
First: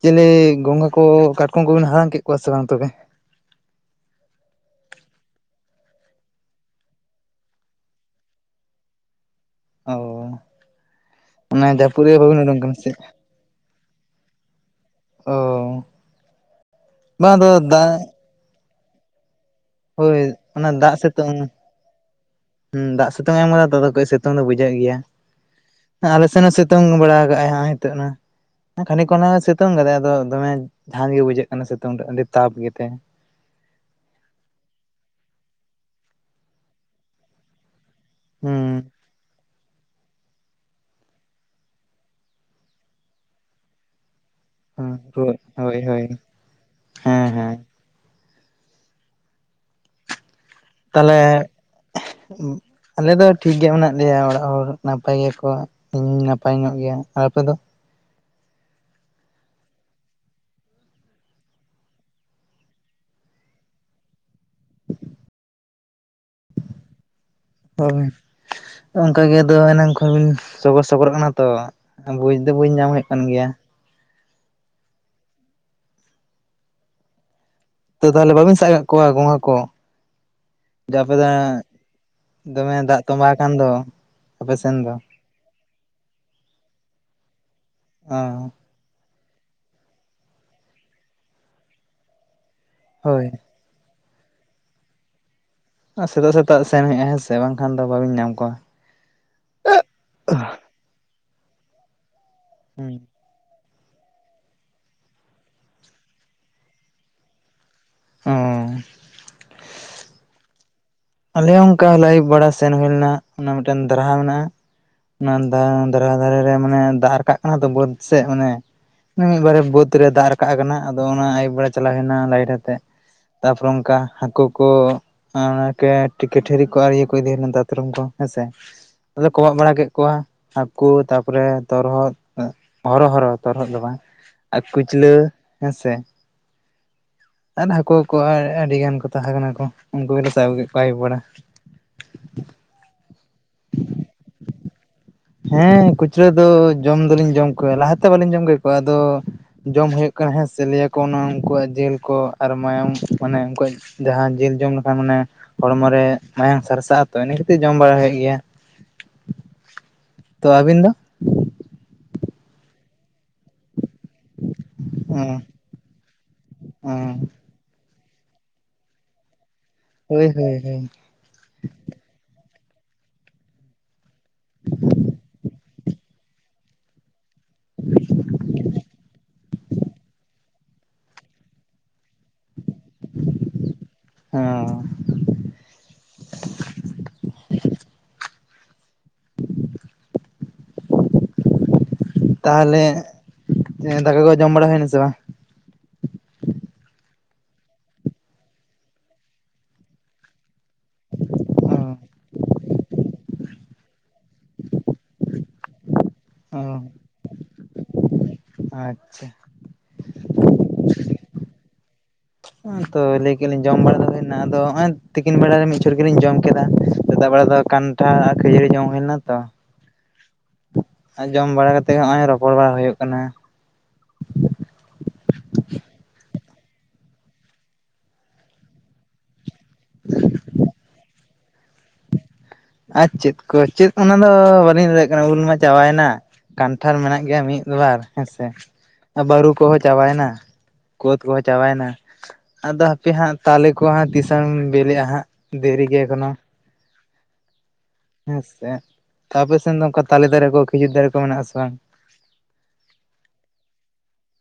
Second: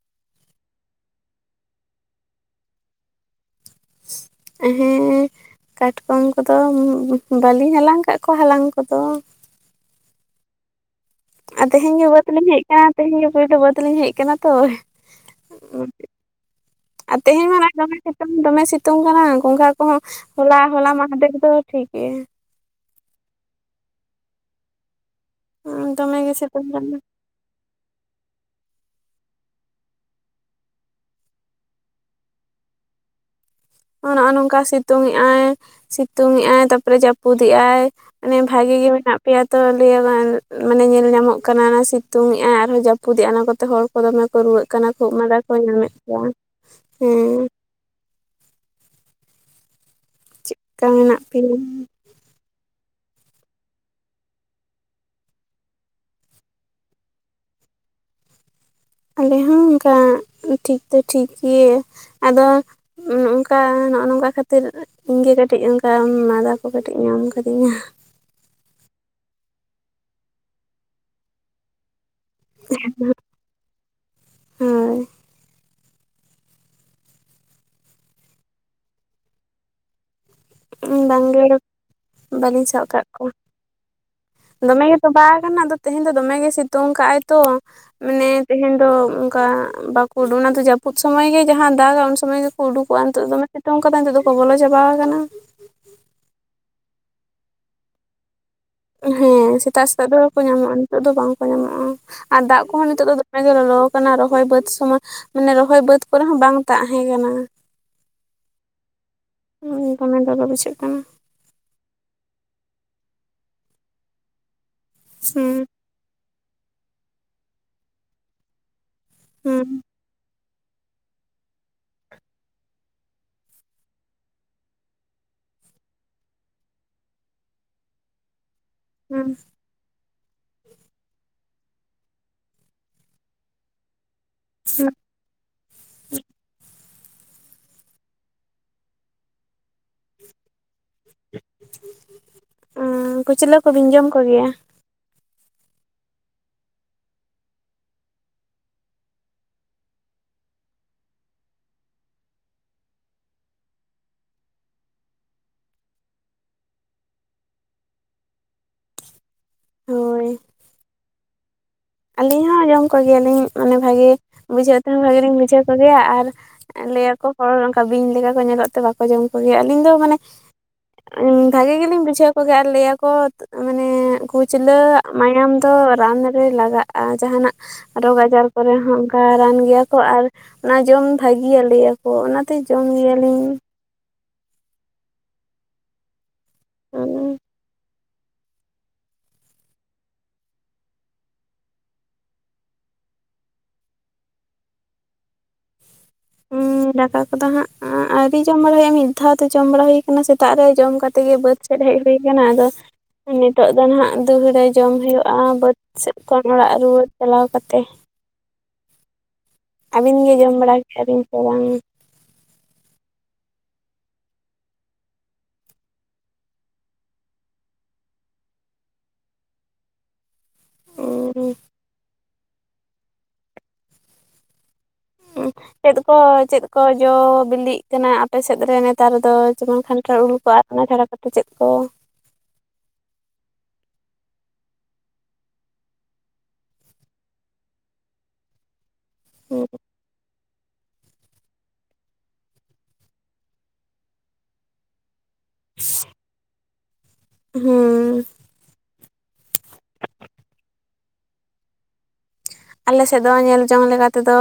ᱧᱮᱞᱮ ᱜᱚᱝᱜᱟ ᱠᱚ ᱠᱟᱴᱠᱚᱢ ᱠᱚᱵᱮᱱ ᱦᱟᱞᱟᱝ ᱠᱮᱫ ᱠᱚᱣᱟ ᱥᱮ ᱵᱟᱝ ᱛᱚᱵᱮ? ᱦᱮᱸ ᱾ ᱠᱟᱴᱠᱚᱢ ᱠᱚᱫᱚ ᱵᱟᱹᱞᱤᱧ ᱦᱟᱞᱟᱝ ᱠᱟᱜ ᱠᱚᱣᱟ ᱦᱟᱞᱟᱝ ᱠᱚᱫᱚ᱾ ᱚ ᱾ ᱟᱨ ᱛᱮᱦᱮᱧ ᱜᱮ ᱵᱟᱹᱫᱽ ᱞᱤᱧ ᱩᱰᱩᱝ ᱦᱮᱡ ᱠᱟᱱᱟ ᱥᱮ ᱟᱠᱟᱱᱟ ᱛᱮᱦᱮᱧ ᱜᱮ ᱯᱳᱭᱞᱳ ᱵᱟᱹᱫᱽ ᱞᱤᱧ ᱦᱮᱡ ᱠᱟᱱᱟ ᱛᱚ ᱚ ᱾ ᱟᱨ ᱵᱟᱝ ᱛᱮᱦᱮᱧ ᱟᱫᱚ ᱢᱟ ᱠᱟᱢᱤ ᱫᱟᱜ ᱠᱟᱱ ᱛᱚᱝ ᱫᱚᱢᱮ ᱥᱤᱛᱩᱝ ᱠᱟᱱᱟ ᱜᱚᱝᱜᱷᱟ ᱠᱚᱦᱚᱸ ᱦᱳᱭ ᱦᱚᱞᱟ ᱚᱱᱟ ᱦᱚᱞᱟ ᱫᱟᱜ ᱢᱟᱦᱟᱫᱮᱨ ᱫᱚ ᱥᱤᱛᱩᱝ ᱴᱷᱤᱠ ᱜᱮ᱾ ᱦᱩᱸ ᱫᱟᱜ ᱥᱤᱛᱩᱝ ᱮᱢ ᱠᱟᱫᱟ ᱛ ᱠᱟᱹᱡ ᱥᱤᱛᱩᱝ ᱫᱚ ᱵᱩᱡᱷᱟᱹᱜ ᱜᱮᱭᱟ ᱫᱚᱢᱮ ᱟᱞᱮ ᱜᱮ ᱥᱮᱱ ᱦᱚᱸ ᱥᱤᱛᱩᱝ ᱠᱟᱱᱟ ᱵᱮᱲᱟ ᱞᱟᱜ ᱟᱭ ᱦᱤᱛᱚᱜ ᱱᱟ ᱾ ᱠᱷᱟᱱᱤᱠ ᱠᱷᱚᱱ ᱦᱟᱜ ᱥᱤᱛᱩᱝ ᱠᱟᱫᱟᱭ ᱟᱫᱚ ᱫᱚᱢᱮ ᱡᱟᱷᱟᱡ ᱜᱮ ᱵᱩᱡᱷᱟᱹᱜ ᱠᱟᱱᱟ ᱥᱤᱛᱩᱝ ᱨᱮ ᱟᱹᱰᱤ ᱛᱟᱯ ᱜᱮᱛᱮ᱾ ᱱᱚᱜᱼᱚᱭ ᱱᱚᱝᱠᱟ ᱥᱤᱛᱩᱝ ᱮᱜᱼᱟᱭ ᱥᱤᱛᱩᱝ ᱮᱜᱼᱟᱭ ᱛᱟᱨᱯᱚᱨᱮ ᱡᱟᱹᱯᱩᱫᱮᱜᱼᱟᱭ᱾ ᱢᱟᱱᱮ ᱵᱷᱟᱜᱮ ᱜᱮ ᱦᱩᱸ ᱢᱮᱱᱟᱜ ᱯᱮᱭᱟ᱾ ᱛᱚ ᱞᱟᱹᱭ ᱢᱟᱱᱮ ᱧᱮᱞ ᱧᱟᱢᱚᱜ ᱠᱟᱱᱟ ᱥᱤᱛᱩᱝ ᱮᱜᱼᱟᱭ ᱟᱨᱦᱚᱸ ᱡᱟᱹᱯᱩᱫᱼᱟ ᱚᱱᱟ ᱠᱚᱛᱮ ᱦᱚᱲ ᱠᱚ ᱫᱚᱢᱮ ᱠᱚ ᱨᱩᱣᱟᱹᱜ ᱠᱟᱱᱟ ᱾ ᱠᱟᱱᱟ ᱠᱷᱳᱜ ᱦᱳᱭ ᱢᱟᱸᱫᱟ ᱠᱚ ᱦᱳᱭ ᱧᱟᱢᱮᱫ ᱦᱳᱭ ᱠᱚᱣᱟ ᱦᱮᱸ ᱾ ᱪᱮᱫᱠᱟ ᱢᱮᱱᱟᱜ ᱛᱟᱞᱦᱮ ᱯᱮᱭᱟ ᱟᱞᱮ ᱫᱚ ᱴᱷᱤᱠ ᱜᱮ ᱢᱮᱱᱟᱜ ᱞᱮᱭᱟ ᱚᱲᱟᱜ ᱦᱚᱲ ᱱᱟᱯᱟᱭ ᱜᱮᱭᱟ ᱠᱚ ᱤᱧ ᱦᱚᱧ ᱱᱟᱯᱟᱭ ᱧᱚᱜ ᱜᱮᱭᱟ, ᱟᱨ ᱟᱯᱮ ᱫᱚ? ᱟᱞᱮ ᱦᱚᱸ ᱚᱝᱠᱟ ᱴᱷᱤᱠ ᱫᱚ ᱴᱷᱤᱠ ᱜᱮ ᱟᱫᱚ ᱱᱚᱝᱠᱟ ᱱᱚᱜᱼᱚ ᱱᱚᱝᱠᱟ ᱠᱷᱟᱹᱛᱤᱨ ᱤᱧᱜᱮ ᱠᱟᱹᱴᱤᱡ ᱚᱱᱠᱟ ᱢᱟ ᱢᱟᱸᱫᱟ ᱠᱚ ᱠᱟᱹᱴᱤᱡ ᱧᱟᱢ ᱠᱟᱹᱫᱤᱧᱟ ᱾ ᱚᱝᱠᱟ ᱜᱮ ᱟᱫᱚ ᱮᱱᱟᱝ ᱠᱷᱚᱱ ᱵᱤᱱ ᱥᱚᱜᱚᱨ ᱥᱚᱜᱚᱨᱚᱜ ᱠᱟᱱᱟ ᱛᱚ᱾ ᱵᱩᱡ ᱫᱚ ᱵᱟᱹᱧ ᱧᱟᱢ ᱦᱩᱭᱩᱜ ᱠᱟᱱ ᱜᱮᱭᱟ ᱾ ᱦᱳᱭ ᱛᱚ ᱛᱟᱦᱚᱞᱮ ᱵᱟᱹᱵᱤᱱ ᱥᱟᱵ ᱠᱟ ᱠᱚᱣᱟ ᱜᱚᱝᱜᱷᱟ ᱠᱚ? ᱡᱮ ᱩᱸ ᱟᱯᱮ ᱵᱮᱝ ᱫᱚ ᱜᱮ ᱭᱳ ᱾ ᱵᱟᱹᱞᱤᱧ ᱥᱟᱵ ᱫᱚᱢᱮ ᱫᱟᱜ ᱠᱟᱜ ᱠᱚᱣᱟ, ᱛᱚᱸᱵᱟ ᱟᱠᱟᱱ ᱫᱚ ᱟᱯᱮ ᱫᱚᱢᱮ ᱥᱮᱱ ᱫᱚ ᱜᱮ ᱛᱚᱸᱵᱟ ᱠᱟᱱᱟ ᱟᱫᱚ ᱛᱮᱦᱮᱧ ᱫᱚᱢᱮ ᱜᱮ ᱥᱤᱛᱩᱝ ᱠᱟᱜ ᱟᱭ ᱛᱚ ᱚ ᱢᱟᱱᱮ ᱛᱮᱦᱮᱱ ᱫᱚ ᱚᱝᱠᱟ ᱵᱟᱠᱚ ᱩᱰᱩᱠᱚᱜ ᱚᱱᱟ ᱫᱚ ᱡᱟᱹᱯᱩᱫ ᱥᱚᱢᱚᱭ ᱜᱮ ᱡᱟᱦᱟᱸ ᱫᱟᱜᱟ ᱩᱱ ᱥᱚᱢᱚᱭ ᱜᱮᱠᱚ ᱩᱰᱩᱠᱚᱜᱼᱟ ᱦᱳᱭ ᱱᱤᱛᱚᱜ ᱫᱚᱢᱮ ᱛᱳᱝ ᱠᱟᱫᱟᱭ ᱱᱤᱛᱚᱜ ᱫᱚ ᱠᱚ ᱵᱚᱞᱚ ᱪᱟᱵᱟ ᱠᱟᱱᱟ᱾ ᱟᱨ ᱥᱮᱛᱟᱜ ᱥᱮᱛᱟᱜ ᱥᱮᱱ ᱦᱩᱭᱩᱜᱼᱟ ᱦᱮᱸ ᱥᱮ, ᱵᱟᱝᱠᱷᱟᱱ ᱫᱚ ᱵᱟᱹᱵᱤᱱ ᱧᱟᱢ ᱠᱚᱣᱟ᱾ ᱦᱮᱸ, ᱥᱮᱛᱟᱜ ᱥᱮᱛᱟᱜ ᱫᱚ ᱠᱚ ᱧᱟᱢᱚᱜᱼᱟ᱾ ᱱᱤᱛᱚᱜ ᱫᱚ ᱵᱟᱝᱠᱚ ᱧᱟᱢᱚᱜᱼᱟ ᱟᱨ ᱫᱟᱜ ᱠᱚᱦᱚᱸ ᱦᱩᱸ ᱱᱤᱛᱚᱜ ᱫᱚ ᱢᱮ ᱜᱮ ᱞᱚᱞᱚ ᱠᱟᱱᱟ᱾ ᱨᱚᱦᱚᱭ ᱵᱟᱹᱫᱽ ᱥᱚᱢᱚᱭ ᱢᱟᱱᱮ ᱨᱚᱦᱚᱭ ᱵᱟᱹᱫᱽ ᱠᱚᱨᱮ ᱦᱚᱸ ᱵᱟᱝ ᱛᱟᱦᱮᱸ ᱠᱟᱱᱟ᱾ ᱚ ᱦᱩᱸ, ᱫᱚᱢᱮ ᱞᱚᱞᱚ ᱵᱩᱡᱷᱟᱹᱜ ᱠᱟᱱᱟ᱾ ᱟᱞᱮ ᱦᱚᱸ ᱚᱝᱠᱟ ᱟᱞᱮ ᱟᱹᱭᱩᱵ ᱵᱮᱲᱟ ᱥᱮᱱ ᱦᱩᱭᱳ ᱞᱮᱱᱟ, ᱚᱱᱟ ᱢᱤᱫᱴᱟᱝ ᱫᱟᱨᱦᱟ ᱢᱮᱱᱟᱜᱼᱟ᱾ ᱚᱱᱟ ᱫᱟ ᱦᱩᱸ [unintelligible] ᱫᱷᱟᱨᱟ ᱫᱷᱟᱨᱮ ᱨᱮ, ᱢᱟᱱᱮ ᱫᱟᱜ ᱨᱟᱠᱟᱵ ᱠᱟᱱᱟ ᱛᱚ ᱵᱟᱹᱫ ᱥᱮᱫ᱾ ᱢᱟᱱᱮ ᱢᱤᱫ ᱵᱟᱨᱮ ᱦᱩᱸ ᱵᱟᱹᱛ ᱛᱨᱮ ᱫᱟᱜ ᱨᱟᱠᱟᱵ ᱠᱟᱱᱟ᱾ ᱟᱫᱚ ᱚᱱᱟ ᱟᱭᱩᱵ ᱵᱮᱲᱟ ᱪᱟᱞᱟᱣ ᱦᱩᱭ ᱞᱮᱱᱟ, ᱞᱟᱭᱤᱴ ᱟᱛᱮᱜ᱾ ᱛᱟᱯᱚᱨᱮ ᱚᱱᱠᱟ ᱦᱟᱹᱠᱩ ᱠᱚ [unintelligible] ᱴᱷᱤᱠᱟᱹ ᱴᱷᱤᱨᱤ ᱠᱚ ᱟᱨ ᱤᱭᱟᱹ ᱠᱚ ᱤᱫᱤ ᱞᱮᱱᱟ ᱫᱟᱛᱨᱚᱢ ᱠᱚ ᱦᱮᱸᱥᱮ। ᱟᱫᱚ ᱞᱮ ᱦᱩᱸ ᱠᱚᱢᱟᱜ ᱵᱟᱲᱟ ᱠᱮᱫ ᱠᱚᱣᱟ। ᱦᱟᱹᱠᱩ, ᱛᱟᱯᱚᱨᱮ ᱛᱚᱨᱦᱚᱫ, ᱦᱚᱨᱚ ᱦᱚᱨᱚ ᱛᱚᱨᱦᱚᱫ ᱫᱚ ᱵᱟᱝ। ᱟᱨ ᱠᱩᱪᱞᱟᱹ ᱦᱮᱸᱥᱮ। ᱟᱨ ᱦᱟᱹᱠᱩ ᱠᱚᱠᱚ ᱟᱹᱰᱤ ᱜᱟᱱ ᱠᱚ ᱛᱟᱦᱮᱸ ᱠᱟᱱᱟ ᱠᱚ। ᱩᱱᱠᱩ ᱜᱮᱞᱮ ᱥᱟᱵ ᱠᱮᱫ ᱠᱚᱣᱟ ᱟᱹᱭᱩᱵ ᱵᱮᱲᱟ। ᱚᱸᱻ, ᱠᱩᱪᱞᱟᱹ ᱠᱚᱵᱤᱱ ᱡᱚᱢ ᱠᱚᱜᱮᱭᱟ? ᱦᱮᱸ ᱠᱩᱪᱞᱟᱹ ᱫᱚ ᱡᱚᱢ ᱫᱚᱞᱤᱧ ᱡᱚᱢ ᱠᱚᱣᱟ। ᱞᱟᱦᱟᱛᱮ ᱵᱟᱹᱞᱤᱧ ᱡᱚᱢ ᱠᱮ ᱠᱚᱣᱟ। ᱟᱫᱚ ᱼᱼ ᱡᱚᱢ ᱦᱩᱭᱩᱜ ᱠᱟᱱᱟ ᱦᱮᱸ ᱥᱮ। ᱞᱟᱹᱭᱟ ᱠᱚ ᱚᱱᱟ ᱩᱱᱠᱩᱣᱟᱜ ᱡᱤᱞ ᱠᱚ, ᱟᱨ ᱢᱟᱭᱟᱢ। ᱢᱟᱱᱮ ᱩᱱᱠᱩᱣᱟᱜ ᱼᱼ ᱡᱟᱦᱟᱸ ᱡᱤᱞ ᱡᱚᱢ ᱞᱮᱠᱷᱟᱱ ᱢᱟᱱᱮ ᱦᱚᱲᱢᱚ ᱨᱮ ᱢᱟᱭᱟᱝ ᱥᱟᱨᱥᱟᱜᱼᱟ। ᱛᱚ, ᱤᱱᱟᱹ ᱠᱷᱟᱛᱤᱨ ᱡᱚᱢ ᱵᱟᱲᱟ ᱦᱩᱭᱩᱜ ᱜᱮᱭᱟ। ᱦᱳᱭ ᱛᱚ, ᱟᱹᱵᱤᱱ ᱫᱚ? ᱟᱹᱞᱤᱧ ᱦᱚᱸ ᱡᱚᱢ ᱠᱚᱜᱮᱭᱟᱞᱤᱧ। ᱢᱟᱱᱮ ᱵᱷᱟᱜᱮ ᱼᱼ ᱵᱩᱡᱷᱟᱹᱣ ᱛᱮᱦᱚᱸ ᱵᱷᱟᱜᱮ ᱞᱤᱧ ᱦᱮᱸ ᱵᱩᱡᱷᱟᱹᱣ ᱠᱚᱜᱮᱭᱟ। ᱟᱨ ᱦᱮᱸ ᱞᱟᱹᱭᱟᱠᱚ ᱦᱚᱲ, ᱚᱱᱠᱟ ᱵᱤᱧ ᱞᱮᱠᱟ ᱠᱚ ᱧᱮᱞᱚᱜ ᱛᱮ ᱵᱟᱠᱚ ᱼᱼ ᱡᱚᱢ ᱠᱚᱜᱮᱭᱟ। ᱟᱹᱞᱤᱧ ᱫᱚ ᱢᱟᱱᱮ ᱦᱳᱭ ᱦᱳᱭ ᱦᱳᱭ ᱼᱼ ᱵᱷᱟᱜᱤ ᱜᱮᱞᱤᱧ ᱵᱩᱡᱷᱟᱹᱣ ᱠᱚᱜᱮᱭᱟ। ᱟᱨ ᱞᱟᱹᱭᱟ ᱠᱚ ᱢᱟᱱᱮ ᱠᱩᱪᱞᱟᱹ ᱟᱜ ᱢᱟᱭᱟᱢ ᱼᱼ ᱛᱚ ᱨᱟᱱ ᱨᱮ ᱞᱟᱜᱟᱜᱼᱟ। ᱟᱨ ᱡᱟᱦᱟᱱᱟᱜ ᱨᱳᱜᱽ ᱟᱡᱟᱨ ᱠᱚᱨᱮ ᱦᱚᱸ ᱚᱱᱠᱟ ᱨᱟᱱ ᱜᱮᱭᱟ ᱠᱚ। ᱟᱨ ᱼᱼ ᱚᱱᱟ ᱡᱚᱢ ᱵᱷᱟᱹᱜᱮᱭᱟ ᱞᱟᱹᱭᱟᱠᱚ। ᱚᱱᱟᱛᱮ ᱡᱚᱢ ᱜᱮᱭᱟᱞᱤᱧ। ᱦᱚᱸᱻ। ᱦ [unintelligible] [inaudible] [inaudible] ᱛᱟᱦᱟᱞᱮ, ᱫᱟᱠᱟ ᱠᱚ ᱡᱚᱢ ᱵᱟᱲᱟ ᱦᱩᱭᱱᱟ ᱥᱮ ᱵᱟᱝ? ᱦᱩᱸᱻ, ᱫᱟᱠᱟ ᱠᱚᱫᱚ ᱦᱟᱸᱜ ᱟᱣᱨᱤ ᱡᱚᱢ ᱵᱟᱲᱟ ᱦᱩᱭᱩᱜᱼᱟ। ᱢᱤᱫ ᱫᱷᱟᱣ ᱛᱮ ᱡᱚᱢ ᱵᱟᱲᱟ ᱦᱩᱭ ᱼᱼ ᱠᱟᱱᱟ। ᱥᱮᱛᱟᱜ ᱨᱮ ᱡᱚᱢ ᱠᱟᱛᱮ ᱜᱮ ᱵᱟᱹᱫᱽ ᱥᱮᱫ ᱦᱮᱡ ᱦᱩᱭ ᱟᱠᱟᱱᱟ। ᱟᱫᱚ ᱱᱤᱛ ᱼᱼ ᱛᱚᱜ ᱫᱚ ᱱᱟᱦᱟᱜ, ᱫᱩᱦᱩᱲᱟᱹ ᱡᱚᱢ ᱦᱩᱭᱩᱜᱼᱟ। ᱵᱟᱹᱫᱽ ᱥᱮᱫ ᱠᱷᱚᱱ ᱚᱲᱟᱜ ᱨᱩᱣᱟᱹᱲ ᱪᱟᱞᱟᱣ ᱠᱟᱛᱮ। ᱟᱪᱪᱷᱟ। ᱟᱹᱵᱤᱱ ᱜᱮ ᱡᱚᱢ ᱵᱟᱲᱟ ᱠᱮᱜᱼᱟ ᱵᱤᱱ ᱥᱮ ᱵᱟᱝ? [unintelligible] ᱛᱚ ᱞᱟᱹᱭ ᱠᱮᱫ ᱞᱤᱧ ᱡᱚᱢ ᱵᱮᱲᱟ ᱫᱚ ᱦᱩᱭᱱᱟ। ᱟᱫᱚ ᱱᱚᱜᱚᱭ ᱛᱤᱠᱤᱱ ᱵᱮᱲᱟ ᱨᱮ ᱢᱤᱫ ᱪᱷᱚᱴ ᱜᱮᱞᱤᱧ ᱡᱚᱢ ᱠᱮᱫᱟ। ᱥᱮᱛᱟᱜ ᱵᱮᱲᱟ ᱫᱚ ᱠᱟᱱ ᱴᱷᱟᱲ ᱟᱨ ᱠᱷᱟᱹᱡᱟᱹᱲᱤ ᱡᱚᱝ ᱦᱩᱭ ᱞᱮᱱᱟ ᱛᱚ। [inaudible] ᱟᱨ ᱡᱚᱢ ᱵᱟᱲᱟ ᱠᱟᱛᱮ ᱦᱚᱸᱜᱼᱚᱭ ᱨᱚᱯᱚᱲ ᱵᱟᱲᱟ ᱦᱩᱭᱩᱜ ᱠᱟᱱᱟ। ᱪᱮᱫ ᱠᱚ ᱪᱮᱫ ᱠᱚ ᱡᱚ ᱵᱤᱞᱤᱜ ᱠᱟᱱᱟ? ᱟᱯᱮ ᱥᱮᱫ ᱨᱮ ᱱᱮ ᱛᱟᱨ ᱫᱚ ᱡᱮᱢᱚᱱ ᱠᱷᱟᱱᱴᱟᱲ ᱩᱞ ᱠᱚ। ᱟᱨ ᱚᱱᱟ ᱪᱷᱟᱲᱟ ᱠᱟᱛᱮᱫ ᱪᱮᱫ ᱠᱚ? ᱟᱨ ᱪᱮᱫ ᱠᱚ, ᱪᱮᱫ ᱚᱱᱟᱫᱚ ᱵᱟᱹᱞᱤᱧ ᱞᱟᱹᱭ ᱫᱟᱲᱮᱭᱟᱜ ᱠᱟᱱᱟ। ᱩᱞ ᱢᱟ ᱪᱟᱵᱟᱭᱮᱱᱟ। ᱠᱟᱱᱴᱷᱟᱲ ᱢᱮᱱᱟᱜ ᱜᱮᱭᱟ ᱢᱤᱫᱵᱟᱨ ᱦᱮᱸᱥᱮ। ᱵᱟᱹᱨᱩ ᱠᱚᱦᱚᱸ ᱪᱟᱵᱟᱭᱮᱱᱟ। ᱠᱳᱫᱽ ᱠᱚᱦᱚᱸ ᱪᱟᱵᱟᱭᱮᱱᱟ। ᱟᱫᱚ ᱦᱟᱯᱮ ᱦᱟᱸᱜ ᱛᱟᱞᱮ ᱠᱚ ᱦᱟᱸᱜ ᱛᱤᱥᱚᱝ ᱵᱮᱞᱮᱜᱼᱟ ᱦᱟᱸᱜ। ᱫᱮᱨᱤ ᱜᱮ ᱮᱠᱷᱚᱱᱳ। ᱦᱮᱸ। ᱦᱮᱸ ᱥᱮ। ᱟᱯᱮ ᱥᱮᱱ ᱫᱚ ᱚᱱᱠᱟ ᱛᱟᱞᱮ ᱫᱟᱨᱮ ᱠᱚ ᱠᱷᱤᱡᱩᱨ ᱫᱟᱨᱮ ᱠᱚ ᱢᱮᱱᱟᱜᱼᱟ ᱥᱮ ᱵᱟᱝ? ᱟᱞᱮ ᱥᱮᱫ ᱫᱚ ᱧᱮᱞ ᱡᱚᱝ ᱞᱮᱠᱟ ᱛᱮᱫᱚ,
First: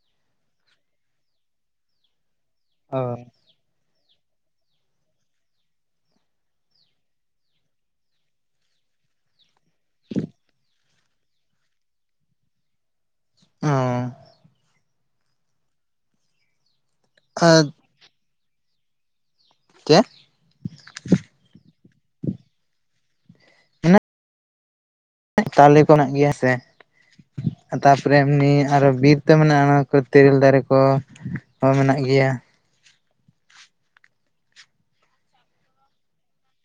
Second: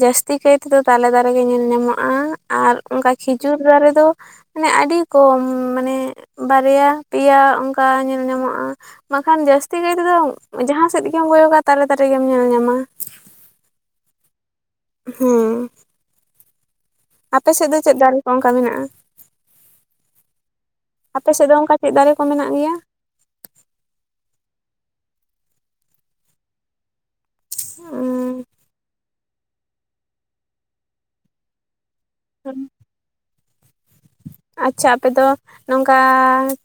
ᱡᱟᱹᱥᱛᱤ ᱠᱟᱭ ᱛᱮᱫᱚ ᱛᱟᱞᱮ ᱫᱟᱨᱮ ᱜᱮ ᱧᱮᱞ ᱧᱟᱢᱚᱜᱼᱟ। ᱟᱨ, ᱚ ᱚᱱᱠᱟ ᱠᱷᱤᱡᱩᱨ ᱫᱟᱨᱮ ᱫᱚ ᱼᱼ ᱢᱟᱱᱮ ᱟᱹᱰᱤ ᱠᱚᱢ। ᱢᱟᱱᱮ ᱵᱟᱨᱭᱟ ᱯᱮᱭᱟ ᱚᱱᱠᱟ ᱧᱮᱞ ᱧᱟᱢᱚᱜᱼᱟ। ᱵᱟᱠᱷᱟᱱ ᱡᱟᱹᱥᱛᱤ ᱠᱟᱭ ᱛᱮᱫᱚ, ᱡᱟᱦᱟᱸ ᱥᱮᱫ ᱜᱮᱢ ᱠᱚᱭᱚᱜᱟ, ᱛᱟᱞᱮ ᱫᱟᱨᱮ ᱜᱮᱢ ᱧᱮᱞ ᱧᱟᱢᱟ। ᱚᱸᱻ ᱦᱩᱸ ᱟᱯᱮ ᱥᱮᱫ ᱫᱚ ᱪᱮᱫ ᱫᱟᱨᱮ ᱠᱚ ᱚᱱᱠᱟ ᱪᱮᱫ ᱢᱮᱱᱟᱜᱼᱟ᱾ᱟᱯᱮ ᱥᱮᱫ ᱫᱚ ᱚᱱᱠᱟ ᱪᱮᱫ ᱫᱟᱨᱮ ᱠᱚ ᱢᱮᱱᱟᱜ ᱜᱮᱭᱟ? ᱢᱮᱱᱟᱜ ᱛᱟᱞᱮ ᱠᱚ ᱢᱮᱱᱟᱜ ᱜᱮᱭᱟ ᱦᱮᱸᱥᱮ ᱛᱟᱯᱚᱨᱮ ᱮᱢᱱᱤ ᱟᱨᱚ ᱵᱤᱨ ᱛᱮ ᱢᱮᱱᱟᱜᱼᱟ ᱚᱱᱟ ᱠᱚ ᱛᱮᱨᱮᱞ ᱫᱟᱨᱮ ᱠᱚ ᱢᱮᱱᱟᱜ ᱜᱮᱭᱟ ᱾ [unintelligible] ᱟᱪᱪᱷᱟ ᱟᱯᱮ ᱫᱚ ᱱᱚᱝᱠᱟ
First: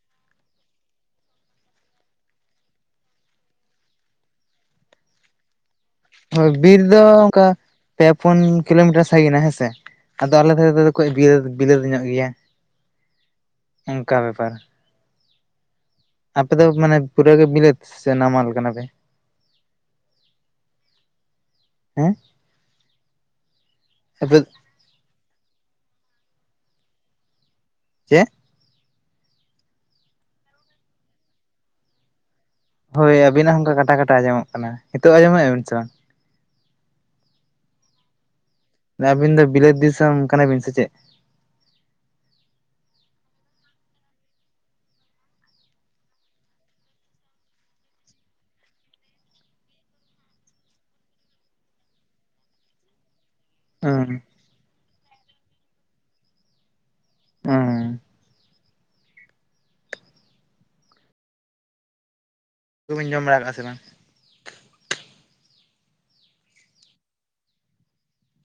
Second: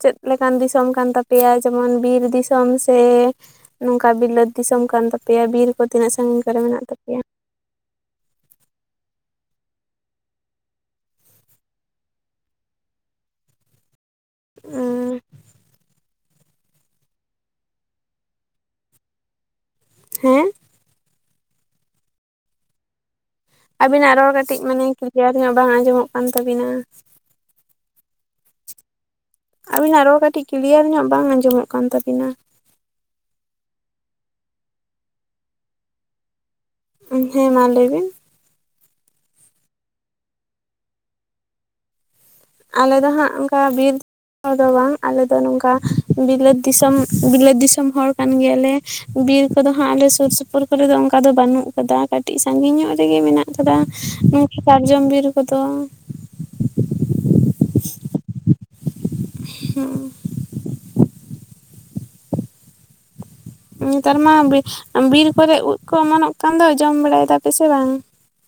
ᱪᱮᱫ ᱞᱮᱠᱟᱱ ᱫᱤᱥᱚᱢ ᱠᱟᱱ ᱛᱟᱯᱮᱭᱟ ᱡᱮᱢᱚᱱ ᱵᱤᱨ ᱫᱤᱥᱚᱢ ᱥᱮ ᱱᱚᱝᱠᱟ ᱵᱤᱞᱟᱹᱛ ᱫᱤᱥᱚᱢ ᱠᱟᱱ ᱛᱟᱯᱮᱭᱟ ᱵᱤᱨ ᱠᱚ ᱛᱤᱱᱟᱹᱜ ᱥᱟᱺᱜᱤᱧ ᱦᱳᱭ ᱠᱚᱨᱮ ᱵᱤᱨ ᱢᱮᱱᱟᱜ ᱫᱚ ᱛᱟᱯᱮᱭᱟ ᱚᱱᱠᱟ ᱯᱮ ᱯᱩᱱ ᱠᱤᱞᱳᱢᱤᱴᱟᱨ ᱥᱟᱸᱜᱤᱱᱟ ᱦᱮᱸᱥᱮ ᱾ ᱟᱫᱚ ᱟᱞᱮ ᱫᱚ ᱠᱟᱹᱡ [unintelligible] [unintelligible] ᱵᱤᱞᱟᱹᱫ ᱧᱚᱜ ᱜᱮᱭᱟ, ᱚᱱᱠᱟ ᱵᱮᱯᱟᱨ ᱾ ᱩᱸ ᱾ ᱟᱯᱮ ᱫᱚ ᱢᱟᱱᱮ ᱯᱩᱨᱟᱹ ᱜᱮ ᱵᱤᱞᱟᱹᱛ ᱥᱮ ᱱᱟᱢᱟᱞ ᱠᱟᱱᱟ ᱯᱮ? ᱦᱮᱸ? ᱦᱮᱸ? ᱟᱵᱤᱱᱟᱜ ᱨᱚᱲ ᱟᱯᱮ ᱠᱟᱹᱴᱤᱡ ᱢᱟᱱᱮ ᱠᱞᱤᱭᱟᱨ ᱧᱚᱜ ᱵᱟᱝ ᱟᱸᱡᱚᱢᱚᱜ ᱠᱟᱱ ᱛᱟᱹᱵᱤᱱᱟ ᱾ ᱪᱮᱜ? ᱟᱵᱤᱱᱟᱜ ᱨᱚᱲ ᱠᱟᱹᱴᱤᱡ ᱠᱞᱤᱭᱟᱨ ᱧᱚᱜ ᱵᱟᱝ ᱟᱸᱡᱚᱢᱚᱜ ᱠᱟᱱ ᱛᱟᱹᱵᱤᱱᱟ ᱾ ᱦᱳᱭ ᱟᱵᱤᱱᱟᱜ ᱦᱚᱸ ᱚᱱᱠᱟ ᱠᱟᱴᱟ ᱠᱟᱴᱟ ᱟᱸᱡᱚᱢᱚᱜ ᱠᱟᱱᱟ ᱾ ᱱᱤᱛᱚᱜ ᱟᱸᱡᱚᱢᱮᱜᱼᱟ ᱵᱤᱱ ᱥᱮ ᱵᱟᱝ? ᱦᱮᱸ ᱢᱟ ᱞᱟᱹᱭ ᱵᱤᱱ ᱾ ᱢᱟᱱᱮ ᱟᱹᱵᱤᱱ ᱫᱚ ᱵᱤᱞᱟᱹᱛ ᱫᱤᱥᱚᱢ ᱠᱟᱱᱟ ᱵᱤᱱ ᱥᱮ ᱪᱮᱫ? ᱟᱞᱮ ᱫᱚ ᱦᱟᱸᱜ ᱚᱝᱠᱟ ᱵᱤᱨ ᱦᱚᱲ ᱫᱚ ᱵᱟᱝ ᱟᱞᱮ ᱫᱚ ᱱᱚᱝᱠᱟ ᱵᱤᱞᱟᱹᱛ ᱫᱤᱥᱚᱢ ᱵᱤᱞᱟᱹᱛ ᱫᱤᱥᱚᱢ ᱦᱚᱲ ᱠᱟᱱ ᱜᱮᱭᱟᱞᱮ ᱾ ᱵᱤᱨ ᱠᱚᱫᱚ ᱦᱟᱸᱜ ᱟᱞᱮ ᱥᱩᱨ ᱥᱩᱯᱩᱨ ᱠᱚᱨᱮ ᱫᱚ ᱚᱝᱠᱟ ᱫᱚ ᱵᱟᱹᱱᱩᱜ ᱟᱠᱟᱫᱟ ᱠᱟᱹᱴᱤᱡ ᱥᱟᱺᱜᱤᱧ ᱧᱚᱜ ᱨᱮᱜᱮ ᱢᱮᱱᱟᱜ ᱠᱟᱫᱟ ᱦᱩᱸ ᱱᱚᱝᱠᱟ ᱥᱟᱨᱡᱚᱢ ᱵᱤᱨ ᱠᱚᱫᱚ ᱾ ᱦᱩᱸ ᱦᱮᱸ ᱾ [unintelligible] ᱡᱚᱢ ᱵᱟᱲᱟ ᱟᱠᱟᱜᱼᱟ ᱥᱮ ᱵᱟᱝ? ᱱᱮᱛᱟᱨ ᱢᱟ ᱵᱤ ᱵᱤᱨ ᱠᱚᱨᱮ ᱩᱫ ᱠᱚ ᱚᱢᱚᱱᱚᱜ ᱠᱟᱱ ᱫᱚ ᱡᱚᱢ ᱵᱟᱲᱟᱭ ᱫᱟᱯᱮ ᱥᱮ ᱵᱟᱝ?